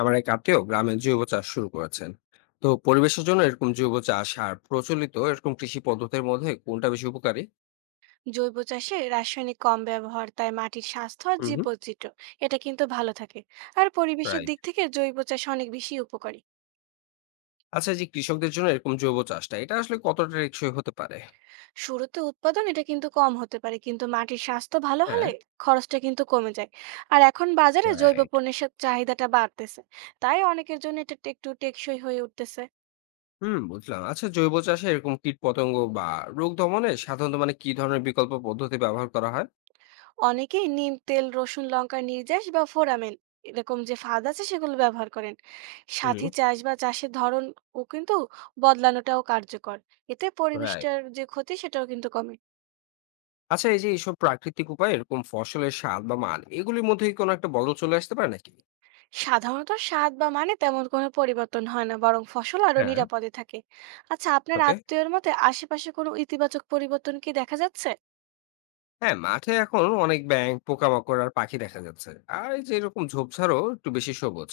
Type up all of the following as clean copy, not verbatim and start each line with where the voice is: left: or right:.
left: আমার এক আত্মীয় গ্রামে জৈব চাষ শুরু করেছেন। তো পরিবেশের জন্য এরকম জৈব চাষ আর প্রচলিত এরকম কৃষি পদ্ধতির মধ্যে কোনটা বেশি উপকারী?
right: জৈব চাষে রাসায়নিক কম ব্যবহার, তাই মাটির স্বাস্থ্য আর
left: হুম হুম
right: জীববৈচিত্র্য এটা কিন্তু ভালো থাকে। আর পরিবেশের
left: রাইট।
right: দিক থেকে জৈব চাষ অনেক বেশি উপকারী।
left: আচ্ছা, এই যে কৃষকদের জন্য এরকম জৈব চাষটা, এটা আসলে কতটা টেকসই হতে পারে?
right: শুরুতে উৎপাদন এটা কিন্তু কম হতে পারে, কিন্তু মাটির স্বাস্থ্য ভালো
left: হ্যাঁ।
right: হলে খরচটা কিন্তু কমে যায়। আর এখন বাজারে জৈব
left: রাইট।
right: পণ্যের চাহিদাটা বাড়তেছে। তাই অনেকের জন্য এটা একটু টেকসই হয়ে উঠতেছে।
left: হুম, বুঝলাম। আচ্ছা, জৈব চাষে এরকম কীট পতঙ্গ বা রোগ দমনে সাধারণত মানে কি ধরনের বিকল্প পদ্ধতি ব্যবহার করা হয়?
right: অনেকেই নিম তেল, রসুন, লঙ্কার নির্যাস বা ফোড়ামেন এরকম যে ফাঁদ আছে সেগুলো ব্যবহার করেন।
left: হুম।
right: সাথী চাষ বা চাষের ধরন ও কিন্তু বদলানোটাও কার্যকর। এতে
left: রাইট।
right: পরিবেশটার যে ক্ষতি সেটাও কিন্তু কমে।
left: আচ্ছা, এই যে এইসব প্রাকৃতিক উপায়ে এরকম ফসলের স্বাদ বা মান, এগুলির মধ্যে কি কোনো একটা বদল চলে আসতে পারে নাকি?
right: সাধারণত স্বাদ বা মানে তেমন কোনো পরিবর্তন হয় না, বরং ফসল আরো
left: হ্যাঁ।
right: নিরাপদে থাকে। আচ্ছা, আপনার
left: ওকে।
right: আত্মীয়র মতে আশেপাশে কোনো ইতিবাচক পরিবর্তন কি দেখা যাচ্ছে?
left: হ্যাঁ, মাঠে এখন অনেক ব্যাঙ, পোকামাকড় আর পাখি দেখা যাচ্ছে। আর এই যে এরকম ঝোপঝাড়ও একটু বেশি সবুজ।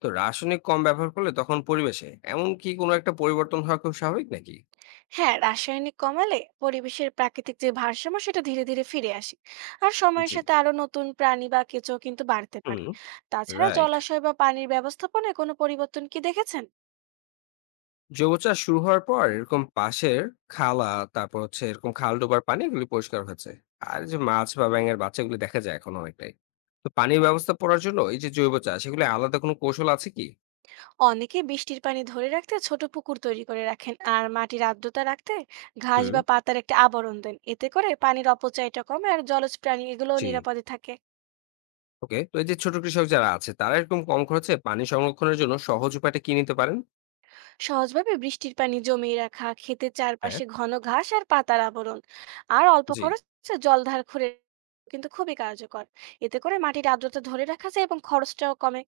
left: তো রাসায়নিক কম ব্যবহার করলে তখন পরিবেশে এমন কি কোনো একটা পরিবর্তন হওয়া খুব স্বাভাবিক নাকি?
right: হ্যাঁ, রাসায়নিক কমালে পরিবেশের প্রাকৃতিক যে ভারসাম্য সেটা ধীরে ধীরে ফিরে আসে। আর সময়ের
left: জি।
right: সাথে আরো নতুন প্রাণী বা কেঁচো কিন্তু বাড়তে
left: হুম,
right: পারে। তাছাড়া
left: রাইট।
right: জলাশয় বা পানির ব্যবস্থাপনায় কোনো পরিবর্তন কি দেখেছেন?
left: জৈব চাষ শুরু হওয়ার পর এরকম পাশের খালা, তারপর হচ্ছে এরকম খাল ডোবার পানি এগুলি পরিষ্কার হয়েছে। আর যে মাছ বা ব্যাঙের বাচ্চাগুলি দেখা যায় এখন অনেকটাই। তো পানির ব্যবস্থা পড়ার জন্য এই যে জৈব চাষ, এগুলো আলাদা কোনো কৌশল আছে কি?
right: অনেকে বৃষ্টির পানি ধরে রাখতে ছোট পুকুর তৈরি করে রাখেন, আর মাটির আর্দ্রতা রাখতে ঘাস
left: হুম।
right: বা পাতার একটা আবরণ দেন। এতে করে পানির অপচয়টা কমে আর জলজ প্রাণী এগুলোও
left: জি।
right: নিরাপদে থাকে।
left: ওকে, তো এই যে ছোট কৃষক যারা আছে তারা এরকম কম খরচে পানি সংরক্ষণের জন্য সহজ উপায়টা কি নিতে পারেন?
right: সহজভাবে বৃষ্টির পানি জমিয়ে রাখা, ক্ষেতের
left: হ্যাঁ।
right: চারপাশে ঘন ঘাস আর পাতার আবরণ, আর অল্প
left: জি।
right: খরচে জলধার করে কিন্তু খুবই কার্যকর। এতে করে মাটির আর্দ্রতা ধরে রাখা যায় এবং খরচটাও কমে।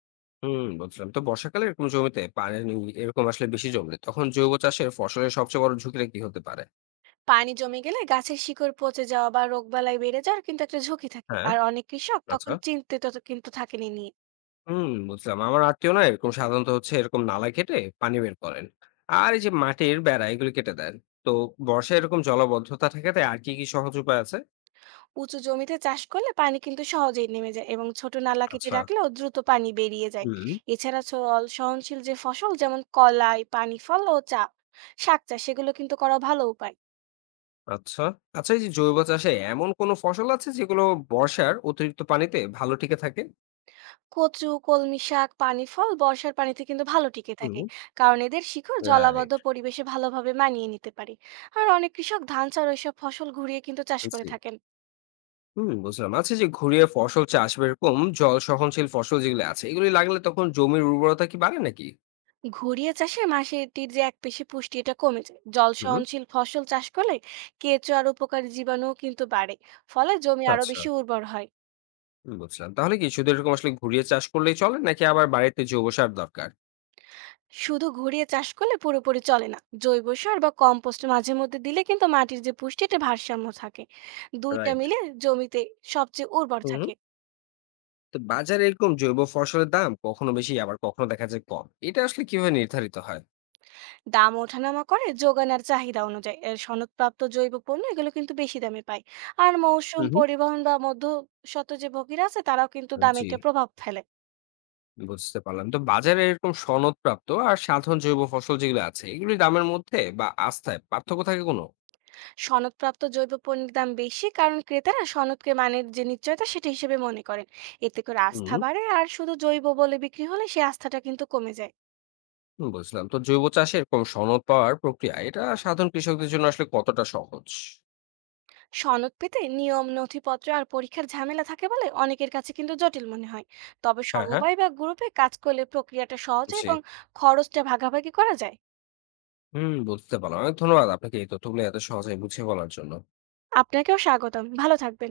left: হুম, বলছিলাম তো বর্ষাকালে এরকম জমিতে পানি এরকম আসলে বেশি জমলে তখন জৈব চাষের ফসলের সবচেয়ে বড় ঝুঁকিটা কি হতে পারে?
right: পানি জমে গেলে গাছের শিকড় পচে যাওয়া বা রোগবালাই বেড়ে যাওয়ার কিন্তু একটা ঝুঁকি থাকে,
left: হ্যাঁ।
right: আর অনেক কৃষক তখন
left: আচ্ছা।
right: চিন্তিত তো কিন্তু থাকেনি নিয়ে।
left: হুম, বুঝলাম। আমার আত্মীয় না এরকম সাধারণত হচ্ছে এরকম নালা কেটে পানি বের করেন, আর এই যে মাটির বেড়া এগুলো কেটে দেন। তো বর্ষায় এরকম জলাবদ্ধতা ঠেকাতে আর কি কি সহজ উপায় আছে?
right: উঁচু জমিতে চাষ করলে পানি কিন্তু সহজেই নেমে যায় এবং ছোট নালা কেটে
left: আচ্ছা।
right: রাখলেও দ্রুত পানি বেরিয়ে যায়।
left: হুম।
right: এছাড়া সহনশীল যে ফসল যেমন কলাই, পানি ফল ও চা শাক চাষ, সেগুলো কিন্তু করা ভালো উপায়।
left: আচ্ছা। আচ্ছা, এই যে জৈব চাষে এমন কোন ফসল আছে যেগুলো বর্ষার অতিরিক্ত পানিতে ভালো টিকে থাকে?
right: কচু, কলমি শাক, পানি ফল বর্ষার পানিতে কিন্তু ভালো টিকে
left: হুম।
right: থাকে, কারণ এদের শিকড় জলাবদ্ধ
left: রাইট।
right: পরিবেশে ভালোভাবে মানিয়ে নিতে পারে। আর অনেক কৃষক ধান ছাড়াও এসব ফসল ঘুরিয়ে কিন্তু চাষ করে
left: জি।
right: থাকেন।
left: হুম, বুঝলাম। আচ্ছা, এই যে ঘুরিয়ে ফসল চাষ বা এরকম জল সহনশীল ফসল যেগুলো আছে এগুলি লাগলে তখন জমির উর্বরতা কি বাড়ে নাকি?
right: ঘুরিয়ে চাষে মাটির যে একপেশে পুষ্টি এটা কমে যায়। জল
left: হুম।
right: সহনশীল ফসল চাষ করলে কেঁচো আর উপকারী জীবাণুও কিন্তু বাড়ে। ফলে জমি আরো
left: আচ্ছা।
right: বেশি উর্বর হয়।
left: হুম, বুঝলাম। তাহলে কি শুধু এরকম আসলে ঘুরিয়ে চাষ করলেই চলে নাকি আবার বাড়িতে জৈব সার দরকার?
right: শুধু ঘুরিয়ে চাষ করলে পুরোপুরি চলে না। জৈব সার বা কম্পোস্ট মাঝে মধ্যে দিলে কিন্তু মাটির যে পুষ্টি এটা ভারসাম্য থাকে। দুইটা
left: রাইট।
right: মিলে জমিতে সবচেয়ে উর্বর
left: হুম।
right: থাকে।
left: তো বাজারে এরকম জৈব ফসলের দাম কখনো বেশি আবার কখনো দেখা যায় কম। এটা আসলে কিভাবে নির্ধারিত হয়?
right: দাম ওঠানামা করে যোগান আর চাহিদা অনুযায়ী। এর সনদপ্রাপ্ত জৈব পণ্য এগুলো কিন্তু বেশি দামে পায়। আর মৌসুম,
left: হুম
right: পরিবহন বা মধ্যসত্ত্ব যে ভোগীরা আছে তারাও কিন্তু
left: হুম
right: দামে
left: জি।
right: একটা প্রভাব ফেলে।
left: বুঝতে পারলাম। তো বাজারে এরকম সনদপ্রাপ্ত আর সাধারণ জৈব ফসল যেগুলো আছে, এগুলির দামের মধ্যে বা আস্থায় পার্থক্য থাকে কোনো?
right: সনদপ্রাপ্ত জৈব পণ্যের দাম বেশি, কারণ ক্রেতারা সনদকে মানের যে নিশ্চয়তা সেটা হিসেবে মনে করেন। এতে করে
left: হুম।
right: আস্থা বাড়ে, আর শুধু জৈব বলে বিক্রি হলে সেই আস্থাটা কিন্তু কমে যায়।
left: বুঝলাম। তো জৈব চাষে এরকম সনদ পাওয়ার প্রক্রিয়া, এটা সাধারণ কৃষকদের জন্য আসলে কতটা সহজ?
right: সনদ পেতে নিয়ম, নথিপত্র আর পরীক্ষার ঝামেলা থাকে বলে অনেকের কাছে কিন্তু জটিল মনে হয়। তবে
left: হ্যাঁ, হ্যাঁ।
right: সমবায় বা গ্রুপে কাজ করলে প্রক্রিয়াটা সহজ হয়
left: জি।
right: এবং খরচটা ভাগাভাগি করা যায়।
left: হুম, বুঝতে পারলাম। অনেক ধন্যবাদ আপনাকে এই তথ্যগুলো এত সহজে বুঝিয়ে বলার জন্য।
right: আপনাকেও স্বাগতম, ভালো থাকবেন।